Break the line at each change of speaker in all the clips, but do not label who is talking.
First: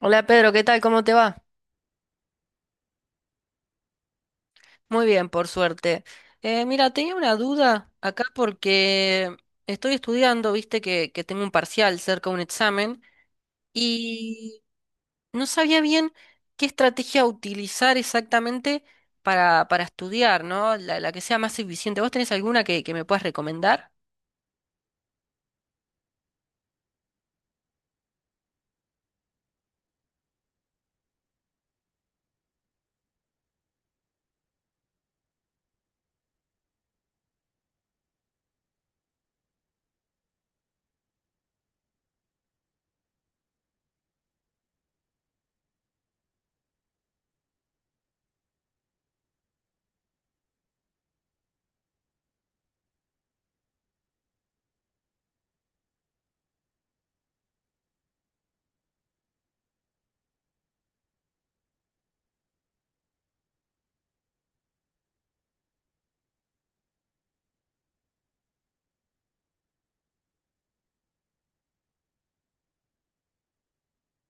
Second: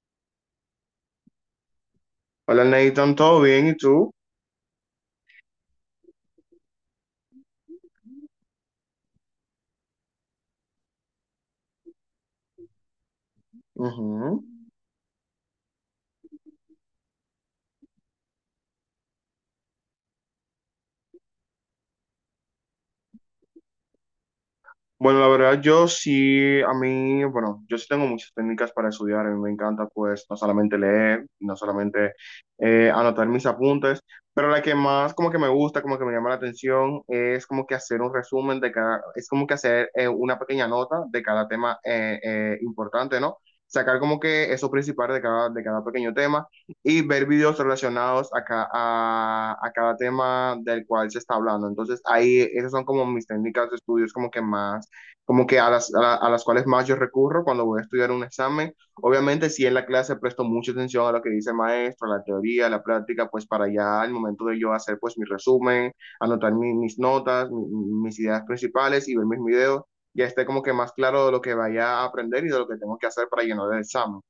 Hola Pedro, ¿qué tal? ¿Cómo te va?
Hola Nathan, ¿todo bien? ¿Y tú?
Muy bien, por suerte. Mira, tenía una duda acá porque estoy estudiando, viste que tengo un parcial cerca de un examen
Ujú.
y no sabía bien qué estrategia utilizar exactamente para estudiar, ¿no? La que sea más eficiente. ¿Vos tenés alguna que me puedas recomendar?
Bueno, la verdad, yo sí, a mí, bueno, yo sí tengo muchas técnicas para estudiar, a mí me encanta pues no solamente leer, no solamente anotar mis apuntes, pero la que más como que me gusta, como que me llama la atención, es como que hacer un resumen de cada, es como que hacer una pequeña nota de cada tema importante, ¿no? Sacar como que eso principal de cada pequeño tema y ver videos relacionados a, a cada tema del cual se está hablando. Entonces, ahí esas son como mis técnicas de estudios como que más como que a las, a las cuales más yo recurro cuando voy a estudiar un examen. Obviamente, si en la clase presto mucha atención a lo que dice el maestro, a la teoría, a la práctica, pues para ya al momento de yo hacer pues mi resumen, anotar mis notas, mis ideas principales y ver mis videos, ya esté como que más claro de lo que vaya a aprender y de lo que tengo que hacer para llenar el examen.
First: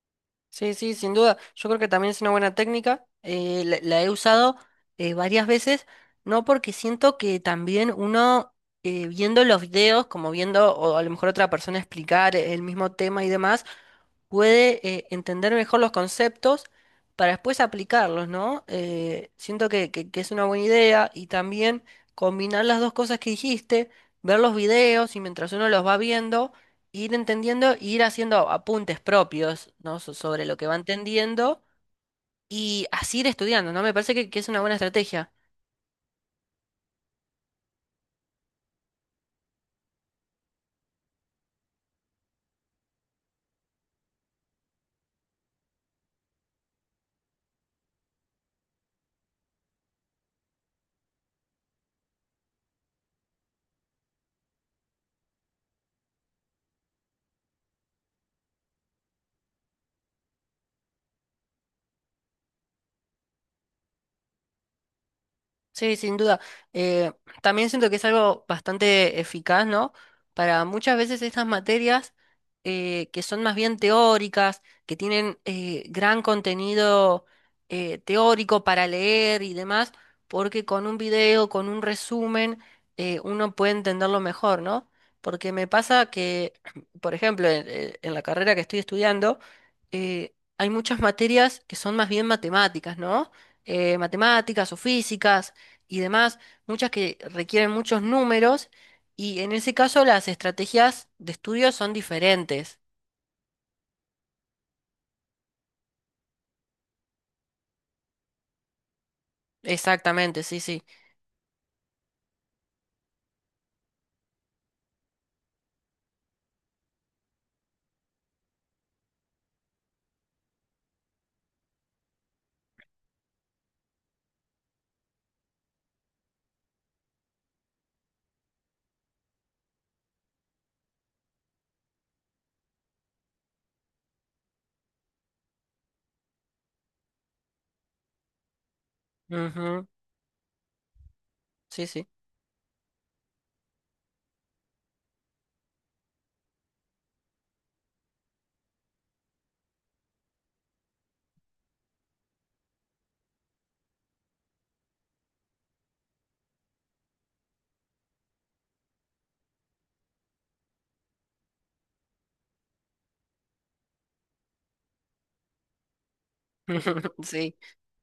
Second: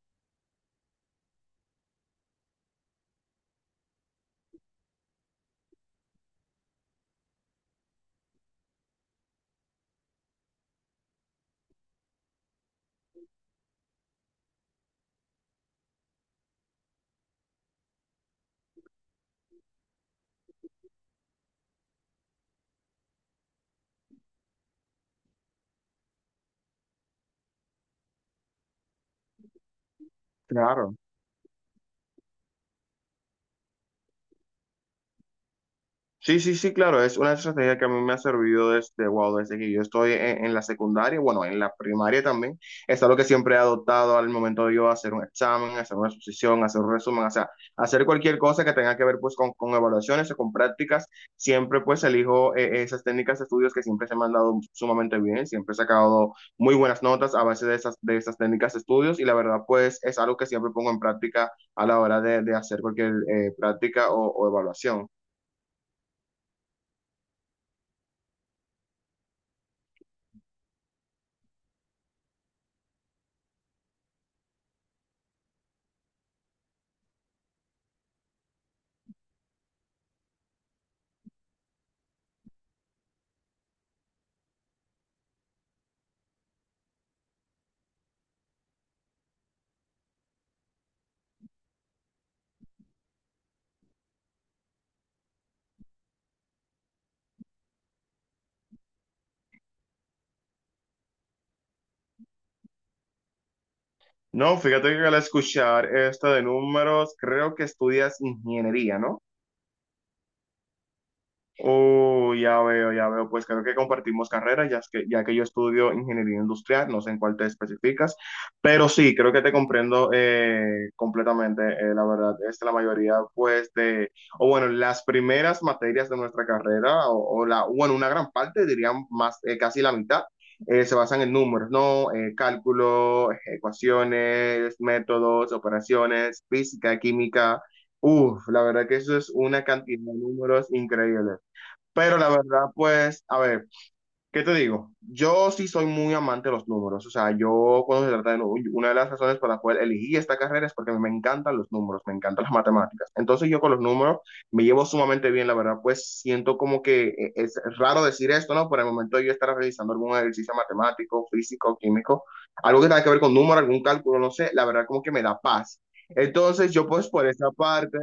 Sí, sí, sin duda. Yo creo que también es una buena técnica. La he usado varias veces, no porque siento que también uno viendo los videos, como viendo o a lo mejor otra persona explicar el mismo tema y demás, puede entender mejor los conceptos para después aplicarlos, ¿no? Siento que es una buena idea y también combinar las dos cosas que dijiste, ver los videos y mientras uno los va viendo ir entendiendo, e ir haciendo apuntes propios, ¿no? Sobre lo que va
Claro.
entendiendo y así ir estudiando, ¿no? Me parece que es una buena estrategia.
Sí, sí, sí, claro, es una estrategia que a mí me ha servido desde, wow, desde que yo estoy en la secundaria, bueno, en la primaria también, es algo que siempre he adoptado al momento de yo hacer un examen, hacer una exposición, hacer un resumen, o sea, hacer cualquier cosa que tenga que ver pues con evaluaciones o con prácticas, siempre pues elijo esas técnicas de estudios que siempre se me han dado sumamente bien, siempre he sacado muy buenas notas a base de esas técnicas de estudios y la verdad pues es algo que siempre pongo en práctica a la hora de hacer cualquier práctica o evaluación.
Sí, sin duda. Eh, También siento que es algo bastante eficaz, ¿no? Para muchas veces estas materias que son más bien teóricas, que tienen gran contenido teórico para leer y demás, porque con un video, con un resumen, uno puede entenderlo mejor, ¿no? Porque me pasa que, por ejemplo, en la carrera que estoy estudiando, hay muchas materias que son más bien matemáticas, ¿no? Matemáticas o físicas y demás, muchas que requieren muchos números y en ese caso las estrategias de estudio son diferentes.
No, fíjate que al escuchar esto de números, creo que estudias ingeniería, ¿no?
Exactamente, sí, sí.
Oh, ya veo, ya veo. Pues creo que compartimos carreras ya es que, ya que yo estudio ingeniería industrial, no sé en cuál te especificas, pero sí, creo que te comprendo completamente. La verdad, es la mayoría, pues, de, o bueno, las primeras materias de nuestra carrera, o la, bueno, una gran parte, dirían más, casi la mitad, se basan en números, ¿no? Cálculo, ecuaciones, métodos, operaciones, física, química. Uf, la verdad que eso es una
Ujú.
cantidad de números increíble.
Sí, sí.
Pero la verdad, pues, a ver, ¿qué te digo? Yo sí soy muy amante de los números. O sea, yo cuando se trata de números, una de las razones por las cuales elegí esta carrera es porque me encantan los números, me encantan las matemáticas. Entonces yo con los números me llevo sumamente bien, la verdad, pues siento como que es raro decir esto, ¿no? Por el momento yo estaré realizando algún ejercicio matemático, físico, químico, algo que tenga que ver con números, algún cálculo, no sé, la verdad como que me da paz. Entonces yo pues por esa
Sí,
parte...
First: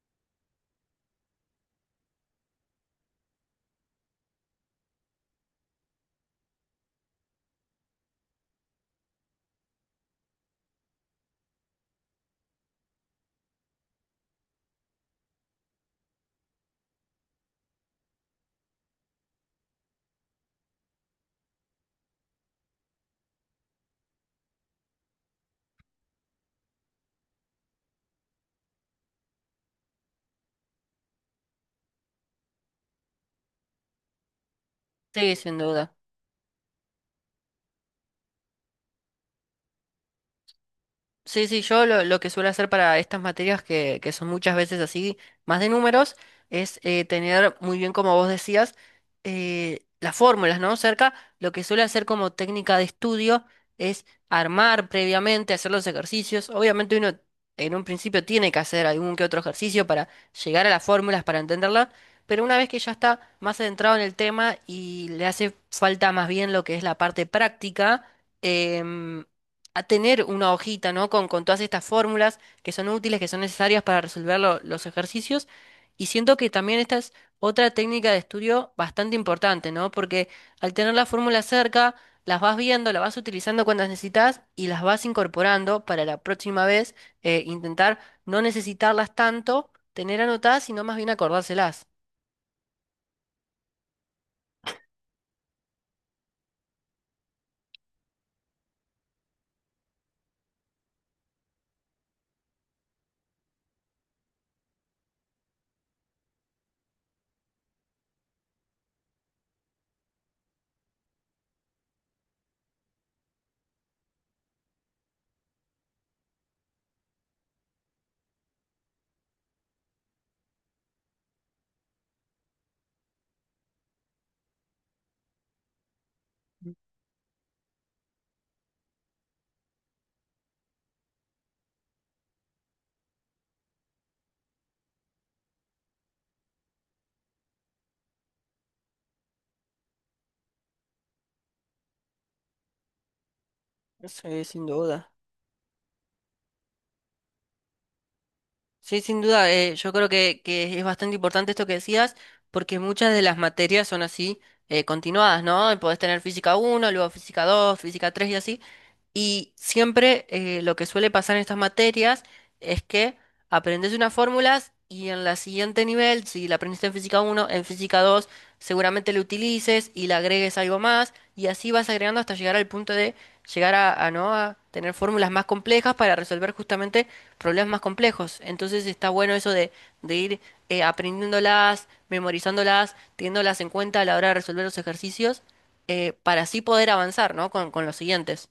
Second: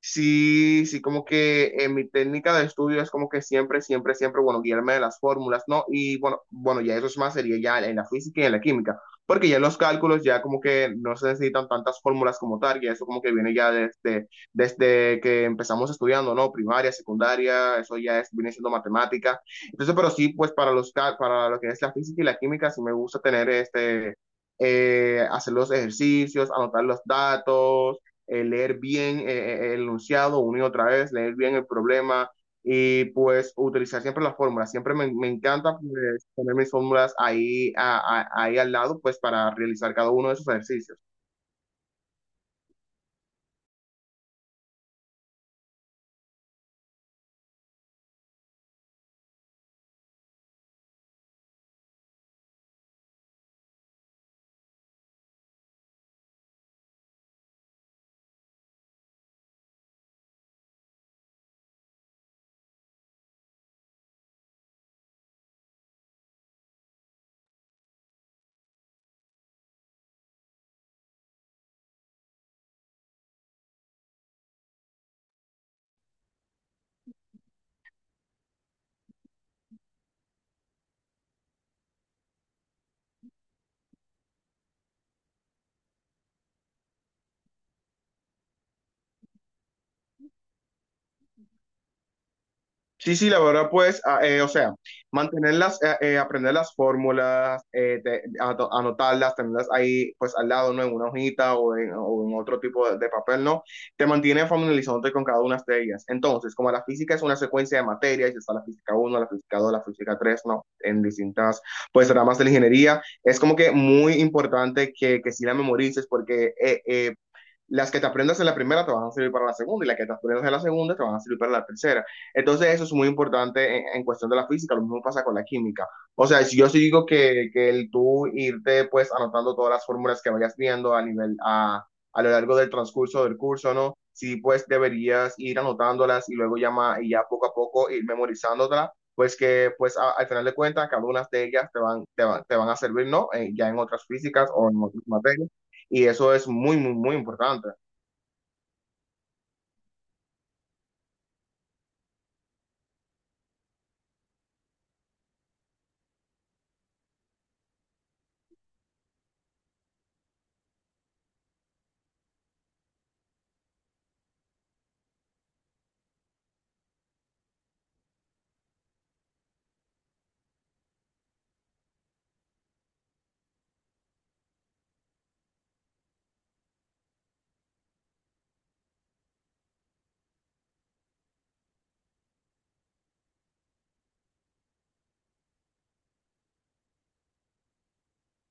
Sí, sí, como que en mi técnica de estudio es como que siempre, siempre, siempre, bueno, guiarme de las fórmulas, ¿no? Y bueno, bueno, ya eso es más, sería ya en la física y en la química, porque ya en los cálculos ya como que no se necesitan tantas fórmulas como tal, y eso como que viene ya desde, desde que empezamos estudiando, ¿no? Primaria, secundaria, eso ya es, viene siendo matemática. Entonces, pero sí, pues para los, para lo que es la física y la química, sí me gusta tener este, hacer los ejercicios, anotar los datos leer bien el enunciado una y otra vez, leer bien el problema y pues utilizar siempre las fórmulas. Siempre me, me
sí, sin
encanta
duda.
pues, poner mis fórmulas ahí, ahí al lado pues para realizar cada uno de esos ejercicios.
Sí, sí, yo lo que suelo hacer para estas materias que son muchas veces así, más de números, es tener muy bien, como vos decías, las fórmulas, ¿no? Cerca, lo que suelo hacer como técnica de estudio es armar previamente, hacer los ejercicios. Obviamente uno en un principio tiene que hacer algún que otro ejercicio para llegar a las fórmulas, para entenderlas, pero una vez que ya está más adentrado en el tema y le hace falta más bien lo que es la parte práctica, em, a tener una hojita, ¿no? Con todas estas fórmulas que son útiles, que son necesarias para resolver los ejercicios. Y siento que también esta es otra técnica de estudio bastante importante, ¿no? Porque al tener las fórmulas cerca, las vas viendo, las vas utilizando cuando las necesitas y las vas incorporando para la próxima vez, intentar no necesitarlas tanto, tener anotadas, sino más bien acordárselas.
Sí, sí, la verdad, pues, ah, o sea, mantenerlas, aprender las fórmulas, anotarlas, tenerlas ahí, pues, al lado, ¿no? En una hojita o en otro tipo de papel, ¿no? Te mantiene familiarizándote con cada una de ellas. Entonces, como la física es una secuencia de materias, está la física uno, la física 2, la física 3, ¿no? En distintas, pues, ramas de la ingeniería, es como que muy importante que sí la memorices porque las que te aprendas en la primera te van a servir para la segunda y las que te aprendas en la segunda te van a servir para la tercera. Entonces eso es muy importante en cuestión de la física, lo mismo pasa con la química. O sea, si yo sí digo que el tú irte pues anotando todas las fórmulas que vayas viendo a nivel a lo largo del transcurso del curso, ¿no? Sí, pues deberías ir anotándolas y luego ya, y ya poco a poco ir memorizándolas, pues que pues al final de cuentas cada una de ellas te van, te van, te van a servir, ¿no? Ya en otras
Sí,
físicas
sin
o en otras
duda.
materias. Y eso es muy, muy, muy importante.
Sí, sin duda, yo creo que es bastante importante esto que decías, porque muchas de las materias son así, continuadas, ¿no? Podés tener física uno, luego física 2, física 3 y así. Y siempre lo que suele pasar en estas materias es que aprendes unas fórmulas y en la siguiente nivel, si la aprendiste en física uno en física 2 seguramente lo utilices y le agregues algo más y así vas agregando hasta llegar al punto de llegar ¿no? A tener fórmulas más complejas para resolver justamente problemas más complejos. Entonces está bueno eso de ir aprendiéndolas, memorizándolas, teniéndolas en cuenta a la hora de resolver los ejercicios para así poder avanzar, ¿no? Con los siguientes.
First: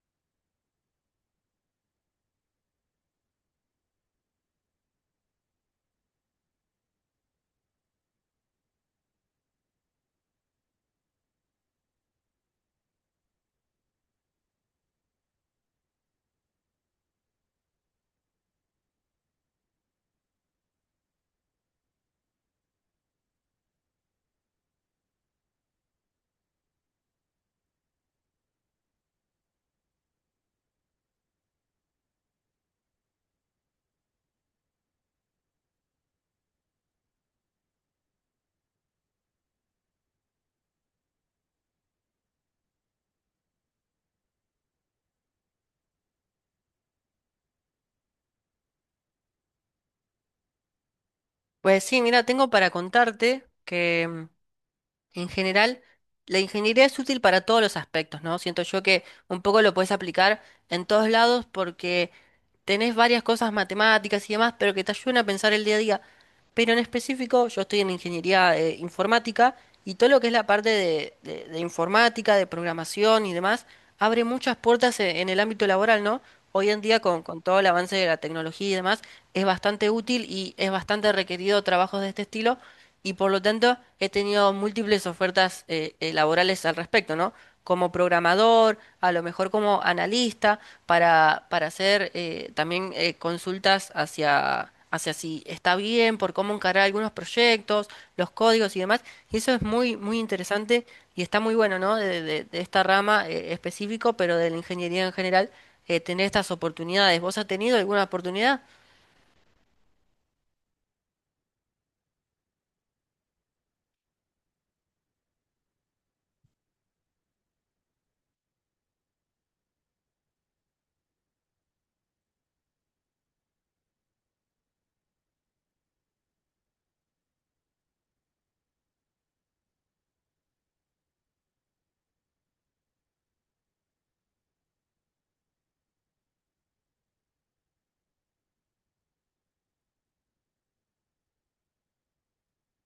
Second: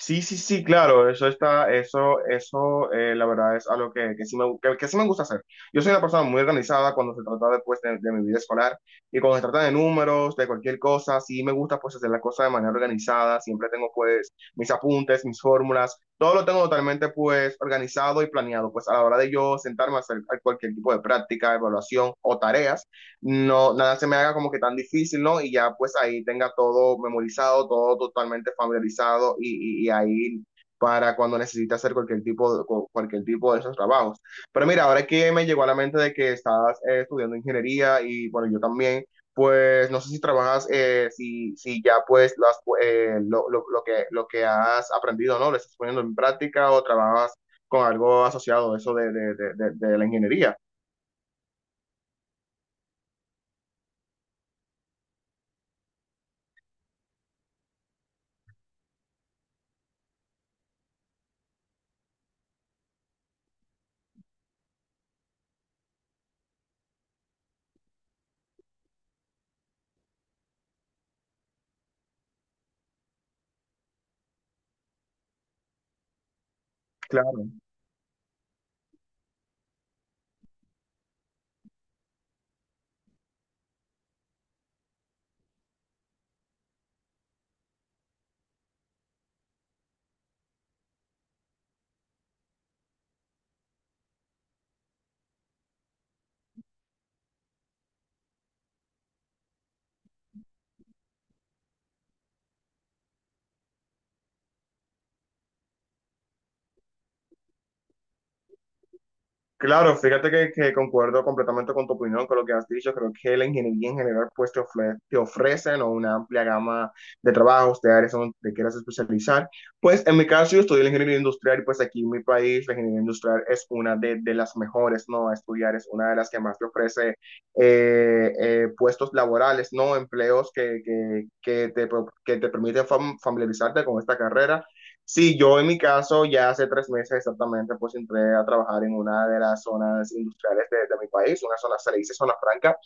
Sí, sí, sí, claro, eso está, eso, la verdad es algo que sí me gusta hacer. Yo soy una persona muy organizada cuando se trata de, pues, de mi vida escolar y cuando se trata de números, de cualquier cosa, sí me gusta pues hacer las cosas de manera organizada, siempre tengo pues mis apuntes, mis fórmulas, todo lo tengo totalmente pues organizado y planeado, pues a la hora de yo sentarme a hacer cualquier tipo de práctica, evaluación o tareas no, nada se me haga como que tan difícil, ¿no? Y ya pues ahí tenga todo memorizado, todo totalmente familiarizado y ahí para cuando necesite hacer cualquier tipo de, cualquier tipo de esos trabajos. Pero mira, ahora que me llegó a la mente de que estás estudiando ingeniería y bueno, yo también, pues no sé si trabajas, si, si ya pues las, lo que has aprendido, ¿no? ¿Lo estás poniendo en práctica o trabajas con algo asociado a eso de la ingeniería?
Pues sí, mira, tengo para contarte que en general, la ingeniería es útil para todos los aspectos, ¿no? Siento yo que un poco lo puedes aplicar en todos lados porque tenés varias cosas matemáticas y demás, pero que te ayudan a pensar el día a día. Pero en específico, yo estoy en ingeniería informática y todo lo que es la parte de, de informática, de programación y demás, abre muchas puertas en, el ámbito laboral, ¿no? Hoy en día con
Claro.
todo el avance de la tecnología y demás, es bastante útil y es bastante requerido trabajos de este estilo y por lo tanto he tenido múltiples ofertas laborales al respecto, ¿no? Como programador, a lo mejor como analista, para hacer también consultas hacia si está bien, por cómo encarar algunos proyectos, los códigos y demás. Y eso es muy, muy interesante y está muy bueno, ¿no? De, de esta rama específico, pero de la ingeniería en general, tener estas oportunidades. ¿Vos has tenido alguna oportunidad?
Claro, fíjate que concuerdo completamente con tu opinión, con lo que has dicho. Creo que la ingeniería en general pues te te ofrecen, ¿no? Una amplia gama de trabajos, de áreas donde te quieras especializar. Pues en mi caso yo estudié la ingeniería industrial y pues aquí en mi país la ingeniería industrial es una de las mejores, ¿no? A estudiar es una de las que más te ofrece puestos laborales, ¿no? Empleos que te, que te permiten familiarizarte con esta carrera. Sí, yo en mi caso ya hace 3 meses exactamente pues entré a trabajar en una de las zonas industriales de mi país, una zona, se le dice zona franca,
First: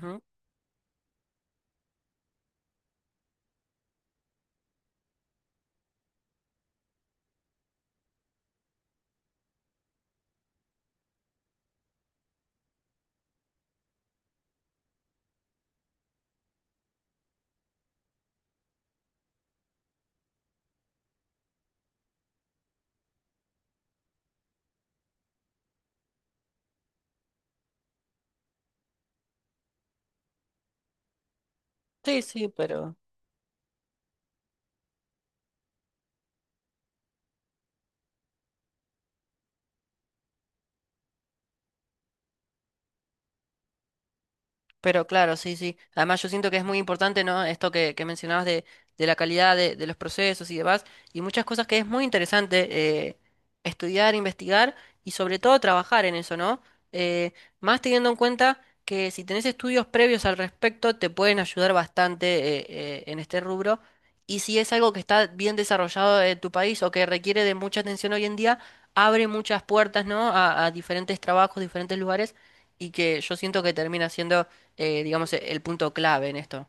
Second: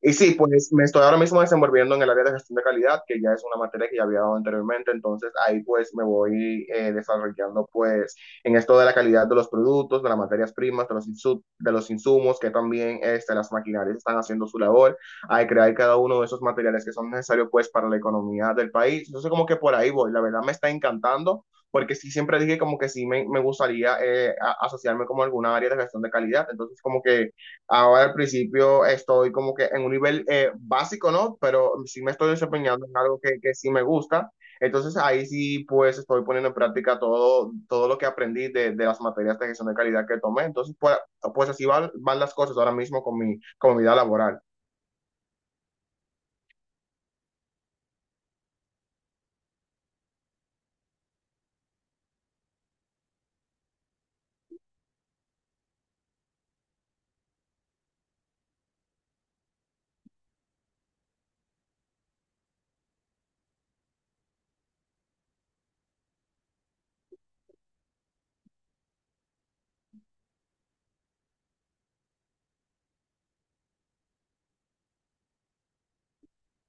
y sí, pues me estoy ahora mismo desenvolviendo en el área de gestión de calidad, que ya es una materia que ya había dado anteriormente, entonces ahí pues me voy desarrollando pues en esto de la calidad de los productos, de las materias primas, de los, de los insumos, que también este, las maquinarias están haciendo su labor, hay crear cada uno de esos materiales que son necesarios pues para la economía del país. Entonces como que por ahí voy, la verdad me está encantando, porque sí siempre dije como que sí me gustaría asociarme como a alguna área de gestión de calidad, entonces como que... Ahora al principio estoy como que en un nivel básico, ¿no? Pero sí me
Sí,
estoy
sí,
desempeñando
pero...
en algo que sí me gusta. Entonces ahí sí pues estoy poniendo en práctica todo, todo lo que aprendí de las materias de gestión de calidad que tomé. Entonces pues, pues así van, van las cosas ahora mismo con mi vida laboral.
Pero claro, sí, sí. Además yo siento que es muy importante, ¿no? Esto que mencionabas de la calidad de los procesos y demás, y muchas cosas que es muy interesante eh, estudiar, investigar y sobre todo trabajar en eso, ¿no? Eh, Más teniendo en cuenta que si tenés estudios previos al respecto, te pueden ayudar bastante en este rubro. Y si es algo que está bien desarrollado en tu país o que requiere de mucha atención hoy en día, abre muchas puertas, ¿no? A diferentes trabajos, diferentes lugares, y que yo siento que termina siendo digamos, el punto clave en esto.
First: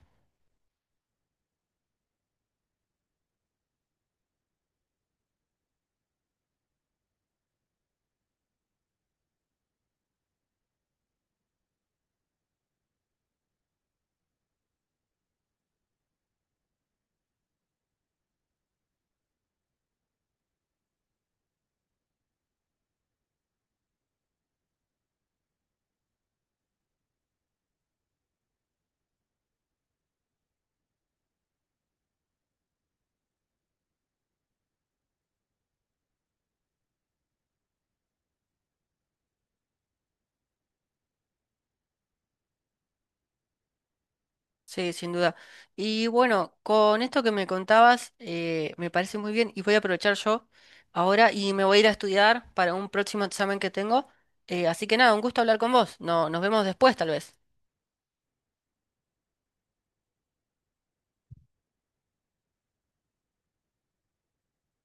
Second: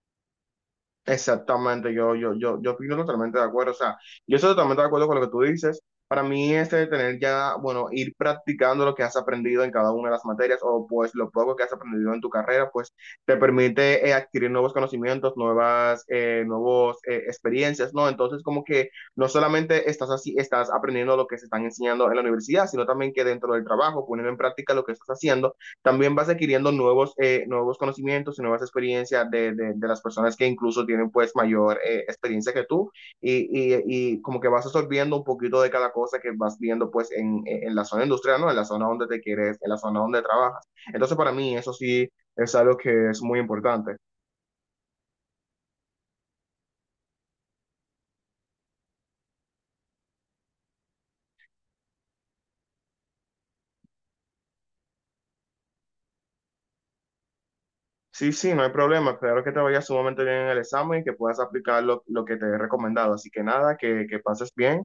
Exactamente, yo opino totalmente de acuerdo. O sea, yo estoy totalmente de acuerdo con lo que tú dices. Para mí, este de tener ya, bueno, ir practicando lo que has aprendido en cada una de las materias o pues lo poco que has aprendido en tu carrera, pues te permite adquirir nuevos conocimientos, nuevas, nuevos experiencias, ¿no? Entonces, como que no solamente estás así, estás aprendiendo lo que se están enseñando en la universidad, sino también que dentro del trabajo, poniendo en práctica lo que estás haciendo también vas adquiriendo nuevos, nuevos conocimientos y nuevas experiencias de, las personas que incluso tienen pues mayor experiencia que tú y, y, y, como que vas absorbiendo un poquito de cada cosa que vas viendo pues en, la zona industrial, ¿no? En la zona donde te quieres, en la zona donde trabajas. Entonces para mí eso sí es algo que es muy importante.
Sí, sin duda. Y bueno, con esto que me contabas, me parece muy bien y voy a aprovechar yo ahora y me voy a ir a estudiar para un próximo examen que tengo. Así que nada, un gusto hablar con vos. No, nos vemos después, tal vez.
Sí, sí, no hay problema. Espero que te vaya sumamente bien en el examen y que puedas aplicar lo que te he recomendado. Así que nada, que pases bien.